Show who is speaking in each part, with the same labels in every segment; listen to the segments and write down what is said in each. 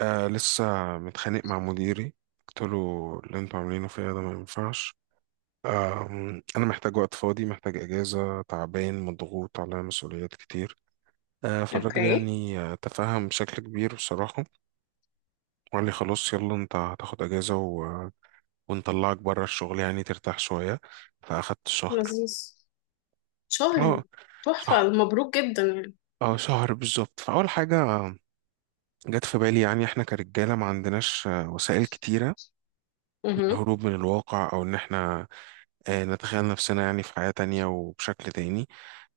Speaker 1: لسه متخانق مع مديري. قلت له اللي انتوا عاملينه فيا ده ما ينفعش. آه انا محتاج وقت فاضي، محتاج اجازه، تعبان مضغوط على مسؤوليات كتير. فالراجل
Speaker 2: اوكي.
Speaker 1: يعني تفهم بشكل كبير بصراحه، وقال لي خلاص يلا انت هتاخد اجازه ونطلعك بره الشغل يعني ترتاح شويه. فاخدت شهر،
Speaker 2: لذيذ. شهر.
Speaker 1: اه
Speaker 2: تحفة،
Speaker 1: شهر،
Speaker 2: مبروك جدا يعني.
Speaker 1: اه شهر بالظبط. فاول حاجه جت في بالي يعني احنا كرجاله ما عندناش وسائل كتيره
Speaker 2: اها.
Speaker 1: للهروب من الواقع، او ان احنا نتخيل نفسنا يعني في حياة تانية وبشكل تاني.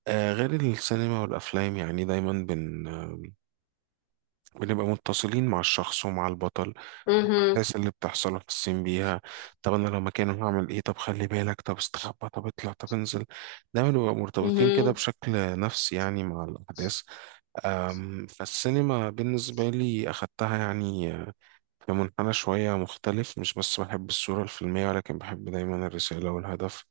Speaker 1: غير السينما والأفلام يعني دايما بن... آه، بنبقى متصلين مع الشخص ومع البطل،
Speaker 2: اها.
Speaker 1: الأحداث اللي بتحصل وحاسين بيها. طب أنا لو مكانه هعمل إيه، طب خلي بالك، طب استخبى، طب اطلع، طب انزل. دايما بنبقى مرتبطين كده
Speaker 2: اها.
Speaker 1: بشكل نفسي يعني مع الأحداث. فالسينما بالنسبة لي أخدتها يعني في منحنى شوية مختلف. مش بس بحب الصورة الفيلمية ولكن بحب دايما الرسالة والهدف،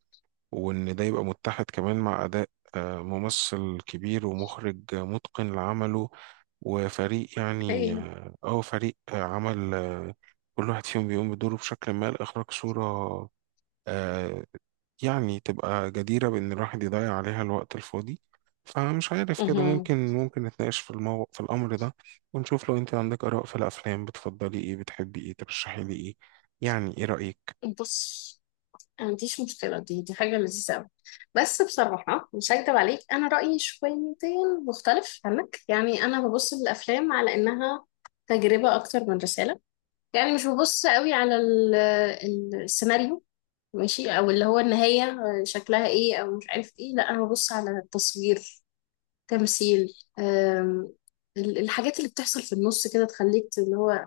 Speaker 1: وإن ده يبقى متحد كمان مع أداء ممثل كبير ومخرج متقن لعمله، وفريق يعني
Speaker 2: اوكي.
Speaker 1: اه، أو فريق عمل، كل واحد فيهم بيقوم بدوره بشكل ما لإخراج صورة آه، يعني تبقى جديرة بإن الواحد يضيع عليها الوقت الفاضي. فمش عارف كده
Speaker 2: اها.
Speaker 1: ممكن نتناقش في الأمر ده، ونشوف لو أنت عندك آراء في الأفلام. بتفضلي إيه، بتحبي إيه، ترشحي لي إيه، يعني إيه رأيك؟
Speaker 2: بص، أنا ما عنديش مشكلة، دي حاجة لذيذة أوي. بس بصراحة مش هكدب عليك، أنا رأيي شويتين مختلف عنك. يعني أنا ببص للأفلام على إنها تجربة أكتر من رسالة. يعني مش ببص قوي على السيناريو ماشي، أو اللي هو النهاية شكلها إيه أو مش عارف إيه. لا، أنا ببص على التصوير، تمثيل، الحاجات اللي بتحصل في النص كده تخليك اللي هو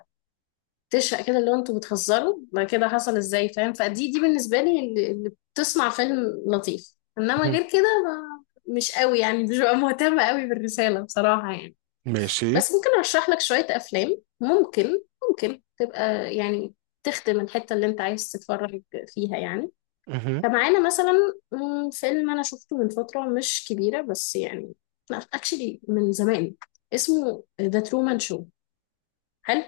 Speaker 2: تشقى كده، اللي هو انتوا بتهزروا ما كده، حصل ازاي، فاهم. فدي بالنسبة لي اللي بتصنع فيلم لطيف، انما
Speaker 1: مهم.
Speaker 2: غير كده ما مش قوي يعني، مش ببقى مهتمة قوي بالرسالة بصراحة يعني.
Speaker 1: ماشي.
Speaker 2: بس ممكن ارشح لك شوية افلام ممكن تبقى يعني تخدم الحتة اللي انت عايز تتفرج فيها يعني.
Speaker 1: مهم.
Speaker 2: فمعانا مثلا، فيلم انا شفته من فتره مش كبيره بس يعني لا اكشلي من زمان، اسمه ذا ترومان شو. حلو.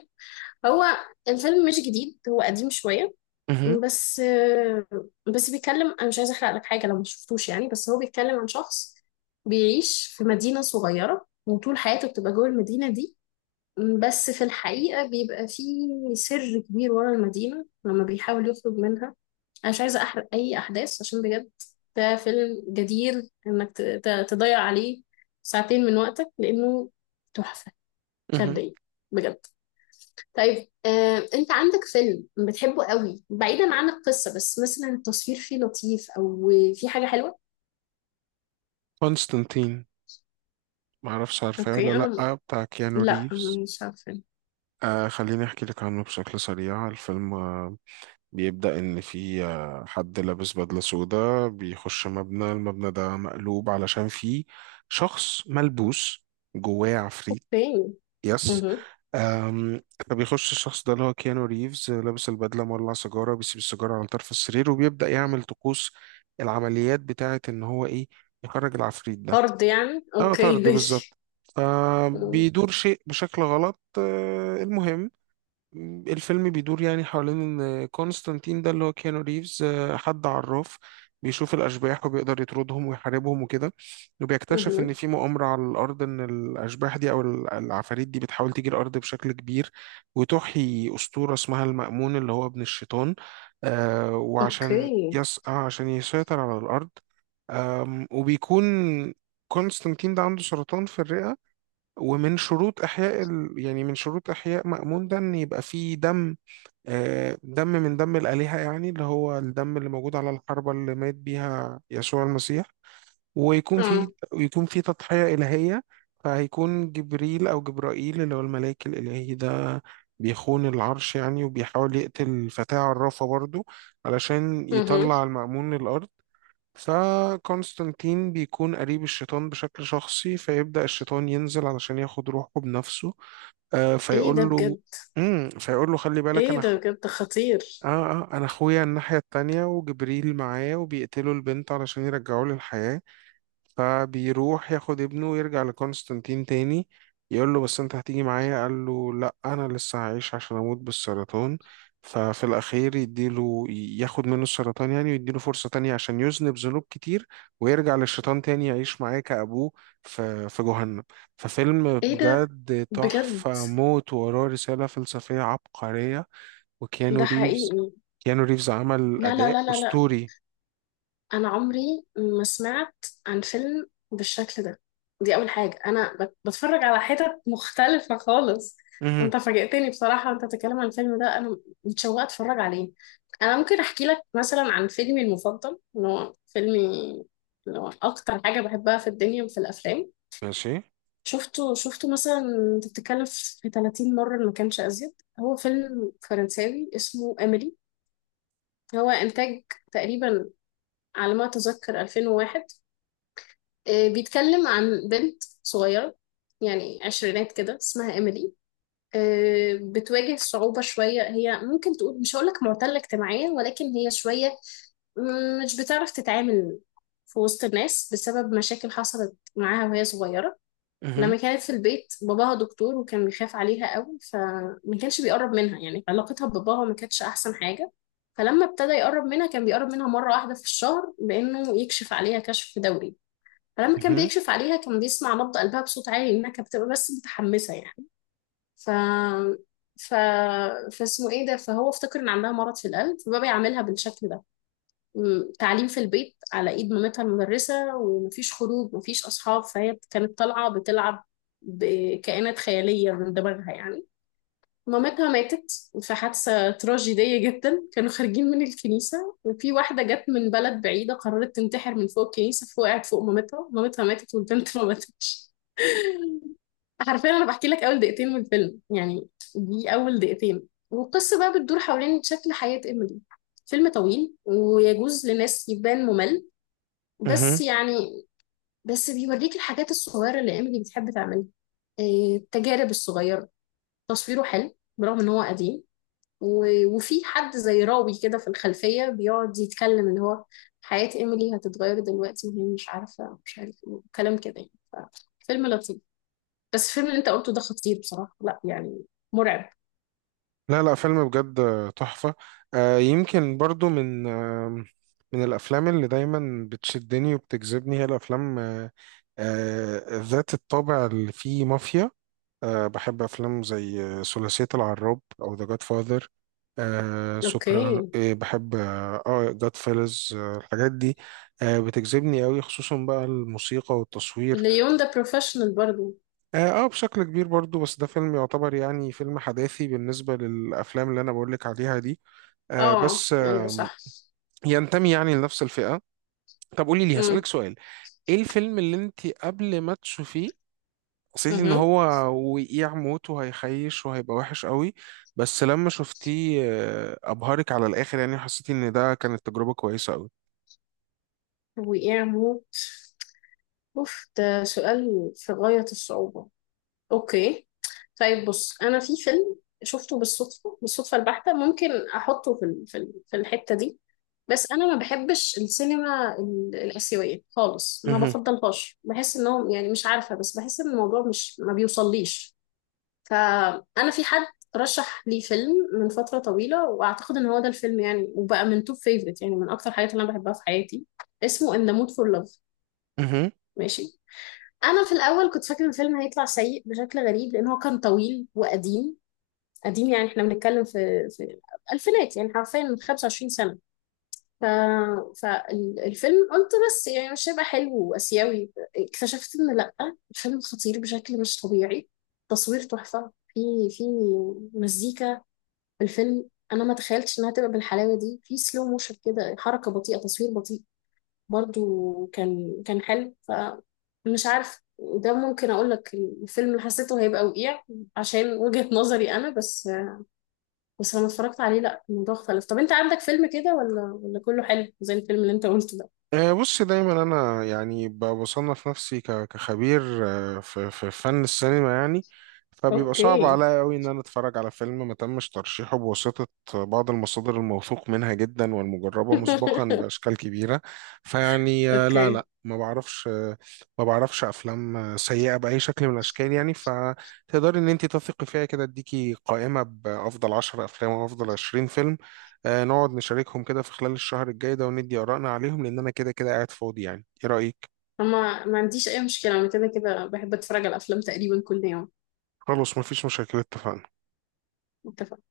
Speaker 2: هو الفيلم مش جديد، هو قديم شويه،
Speaker 1: مهم.
Speaker 2: بس بس بيتكلم، انا مش عايزه احرق لك حاجه لو ما شفتوش يعني، بس هو بيتكلم عن شخص بيعيش في مدينه صغيره وطول حياته بتبقى جوه المدينه دي، بس في الحقيقه بيبقى فيه سر كبير ورا المدينه لما بيحاول يخرج منها. انا مش عايزه احرق اي احداث عشان بجد ده فيلم جدير انك تضيع عليه ساعتين من وقتك، لانه تحفه
Speaker 1: مهم.
Speaker 2: فرديه بجد. طيب، انت عندك فيلم بتحبه قوي بعيدا عن القصه، بس مثلا التصوير فيه لطيف او فيه حاجه حلوه؟
Speaker 1: كونستانتين، معرفش عارفاه
Speaker 2: اوكي،
Speaker 1: ولا لأ، بتاع كيانو
Speaker 2: لا،
Speaker 1: ريفز.
Speaker 2: مش عارفه.
Speaker 1: خليني أحكي لك عنه بشكل سريع. الفيلم بيبدأ إن في حد لابس بدلة سودا بيخش مبنى. المبنى ده مقلوب علشان فيه شخص ملبوس، جواه عفريت.
Speaker 2: اوكي.
Speaker 1: يس.
Speaker 2: مه.
Speaker 1: أم، فبيخش الشخص ده اللي هو كيانو ريفز لابس البدلة، مولع سيجارة، بيسيب السيجارة على طرف السرير وبيبدأ يعمل طقوس العمليات بتاعة إن هو إيه، يخرج العفريت ده.
Speaker 2: فرد يعني،
Speaker 1: اه
Speaker 2: اوكي
Speaker 1: طرد
Speaker 2: ماشي.
Speaker 1: بالظبط.
Speaker 2: مه.
Speaker 1: فبيدور شيء بشكل غلط. المهم الفيلم بيدور يعني حوالين ان كونستانتين ده اللي هو كيانو ريفز حد عراف، بيشوف الاشباح وبيقدر يطردهم ويحاربهم وكده. وبيكتشف
Speaker 2: مه.
Speaker 1: ان في مؤامره على الارض، ان الاشباح دي او العفاريت دي بتحاول تيجي الارض بشكل كبير، وتحيي اسطوره اسمها المأمون اللي هو ابن الشيطان، وعشان
Speaker 2: اوكي.
Speaker 1: يس... آه، عشان يسيطر على الارض. وبيكون كونستانتين ده عنده سرطان في الرئة. ومن شروط إحياء ال... يعني من شروط إحياء مأمون ده إن يبقى فيه دم، دم من دم الآلهة يعني، اللي هو الدم اللي موجود على الحربة اللي مات بيها يسوع المسيح، ويكون
Speaker 2: اه.
Speaker 1: فيه ويكون فيه تضحية إلهية. فهيكون جبريل أو جبرائيل اللي هو الملاك الإلهي ده بيخون العرش يعني، وبيحاول يقتل فتاة عرافة برضو علشان
Speaker 2: مه.
Speaker 1: يطلع المأمون للأرض. فكونستانتين بيكون قريب الشيطان بشكل شخصي، فيبدأ الشيطان ينزل علشان ياخد روحه بنفسه.
Speaker 2: ايه ده
Speaker 1: فيقول له،
Speaker 2: بجد.
Speaker 1: فيقول له خلي بالك
Speaker 2: ايه
Speaker 1: انا
Speaker 2: ده بجد خطير.
Speaker 1: اه انا اخويا الناحية التانية، وجبريل معايا وبيقتلوا البنت علشان يرجعوه للحياة. فبيروح ياخد ابنه ويرجع لكونستانتين تاني، يقول له بس انت هتيجي معايا. قال له لا انا لسه هعيش عشان اموت بالسرطان. ففي الاخير يديله، ياخد منه السرطان يعني، ويديله فرصة تانية عشان يذنب ذنوب كتير ويرجع للشيطان تاني يعيش معاه كأبوه في جهنم. ففيلم
Speaker 2: ايه ده
Speaker 1: بجد
Speaker 2: بجد،
Speaker 1: تحفة موت، وراه رسالة فلسفية عبقرية. وكيانو
Speaker 2: ده
Speaker 1: ريفز
Speaker 2: حقيقي؟
Speaker 1: كيانو ريفز عمل
Speaker 2: لا لا
Speaker 1: أداء
Speaker 2: لا لا لا
Speaker 1: أسطوري.
Speaker 2: انا عمري ما سمعت عن فيلم بالشكل ده. دي اول حاجه، بتفرج على حتت مختلفه خالص.
Speaker 1: مهم.
Speaker 2: انت فاجئتني بصراحه، انت بتتكلم عن الفيلم ده انا متشوقه اتفرج عليه. انا ممكن احكي لك مثلا عن فيلمي المفضل، اللي هو فيلمي اللي هو اكتر حاجه بحبها في الدنيا وفي الافلام.
Speaker 1: ماشي.
Speaker 2: شفته مثلا، انت بتتكلم، في 30 مره إن ما كانش ازيد. هو فيلم فرنساوي اسمه، هو إنتاج تقريبا على ما أتذكر 2001. آه، بيتكلم عن بنت صغيرة يعني عشرينات كده اسمها إيميلي. آه، بتواجه صعوبة شوية، هي ممكن تقول مش هقولك معتلة اجتماعيا، ولكن هي شوية مش بتعرف تتعامل في وسط الناس بسبب مشاكل حصلت معاها وهي صغيرة.
Speaker 1: مهم.
Speaker 2: لما كانت في البيت، باباها دكتور وكان بيخاف عليها قوي فما كانش بيقرب منها، يعني علاقتها بباباها ما كانتش احسن حاجة. فلما ابتدى يقرب منها كان بيقرب منها مرة واحدة في الشهر، بانه يكشف عليها كشف دوري. فلما كان
Speaker 1: مهم.
Speaker 2: بيكشف عليها كان بيسمع نبض قلبها بصوت عالي لانها كانت بتبقى بس متحمسة يعني. ف ف فاسمه ايه ده، فهو افتكر ان عندها مرض في القلب فبقى بيعاملها بالشكل ده. تعليم في البيت على ايد مامتها المدرسة، ومفيش خروج، مفيش اصحاب. فهي كانت طالعة بتلعب بكائنات خيالية من دماغها يعني. مامتها ماتت في حادثة تراجيدية جدا، كانوا خارجين من الكنيسة وفي واحدة جت من بلد بعيدة قررت تنتحر من فوق الكنيسة فوقعت فوق مامتها، مامتها ماتت والبنت ما ماتتش. حرفيا أنا بحكي لك أول دقيقتين من الفيلم يعني. دي أول دقيقتين، والقصة بقى بتدور حوالين شكل حياة إيميلي. فيلم طويل ويجوز لناس يبان ممل بس
Speaker 1: مهم.
Speaker 2: يعني بس بيوريك الحاجات الصغيرة اللي إيميلي بتحب تعملها، إيه، التجارب الصغيرة. تصويره حلو برغم إن هو قديم، وفي حد زي راوي كده في الخلفية بيقعد يتكلم، اللي هو حياة إيميلي هتتغير دلوقتي وهي مش عارفة، مش عارف إيه، كلام كده يعني. فيلم لطيف. بس الفيلم اللي أنت قلته ده خطير بصراحة، لا يعني مرعب.
Speaker 1: لا لا، فيلم بجد تحفة. يمكن برضو من من الأفلام اللي دايما بتشدني وبتجذبني هي الأفلام ذات الطابع اللي فيه مافيا. بحب أفلام زي ثلاثية العراب أو ذا جاد فاذر، سوبرانو،
Speaker 2: أوكي.
Speaker 1: بحب اه جاد فيلز، الحاجات دي بتجذبني قوي، خصوصا بقى الموسيقى والتصوير.
Speaker 2: ليون ده بروفيشنال برضو.
Speaker 1: اه بشكل كبير برضو، بس ده فيلم يعتبر يعني فيلم حداثي بالنسبة للأفلام اللي أنا بقولك عليها دي، آه،
Speaker 2: آه
Speaker 1: بس
Speaker 2: أيوه
Speaker 1: آه،
Speaker 2: صح.
Speaker 1: ينتمي يعني لنفس الفئة. طب قولي لي، هسألك
Speaker 2: امم.
Speaker 1: سؤال، ايه الفيلم اللي انت قبل ما تشوفيه حسيتي ان
Speaker 2: امم.
Speaker 1: هو وقيع موت وهيخيش وهيبقى وحش قوي، بس لما شفتيه ابهرك على الاخر يعني، حسيتي ان ده كانت تجربة كويسة قوي؟
Speaker 2: وإعمو، أوف ده سؤال في غاية الصعوبة. أوكي، طيب بص، أنا في فيلم شفته بالصدفة، بالصدفة البحتة، ممكن أحطه في الحتة دي. بس انا ما بحبش السينما الاسيويه خالص، ما
Speaker 1: مهم.
Speaker 2: بفضلهاش، بحس انهم يعني مش عارفه، بس بحس ان الموضوع مش ما بيوصليش. فانا في حد رشح لي فيلم من فتره طويله، واعتقد ان هو ده الفيلم يعني، وبقى من توب فيفرت يعني من اكتر حاجات اللي انا بحبها في حياتي. اسمه ان ذا مود فور لاف.
Speaker 1: مهم.
Speaker 2: ماشي. انا في الاول كنت فاكره ان الفيلم هيطلع سيء بشكل غريب لان هو كان طويل وقديم، قديم يعني احنا بنتكلم في الالفينات يعني حرفيا من 25 سنه. ف... فالفيلم قلت بس يعني مش هيبقى حلو وآسيوي. اكتشفت إن لأ، الفيلم خطير بشكل مش طبيعي. تصوير تحفة، في مزيكا في الفيلم، أنا ما تخيلتش إنها تبقى بالحلاوة دي. في سلو موشن كده، حركة بطيئة، تصوير بطيء برضو، كان حلو. فمش عارف، ده ممكن أقول لك الفيلم اللي حسيته هيبقى وقيع عشان وجهة نظري أنا بس، بس لما اتفرجت عليه لأ، الموضوع اختلف. طب أنت عندك فيلم كده، ولا كله حلو زي الفيلم اللي أنت قلته ده؟
Speaker 1: بص دايما انا يعني بصنف نفسي كخبير في فن السينما يعني، فبيبقى صعب
Speaker 2: اوكي
Speaker 1: عليا قوي ان انا اتفرج على فيلم ما تمش ترشيحه بواسطة بعض المصادر الموثوق منها جدا والمجربة مسبقا باشكال كبيرة. فيعني لا
Speaker 2: اوكي.
Speaker 1: لا، ما بعرفش ما بعرفش افلام سيئة باي شكل من الاشكال يعني، فتقدري ان انت تثقي فيها. كده اديكي قائمة بافضل 10 افلام وافضل 20 فيلم، نقعد نشاركهم كده في خلال الشهر الجاي ده، وندي آرائنا عليهم، لأن أنا كده كده قاعد فاضي، يعني إيه رأيك؟
Speaker 2: اما ما عنديش اي مشكله، انا كده كده بحب اتفرج على افلام تقريبا كل يوم.
Speaker 1: خلاص مفيش مشاكل، اتفقنا.
Speaker 2: اتفق.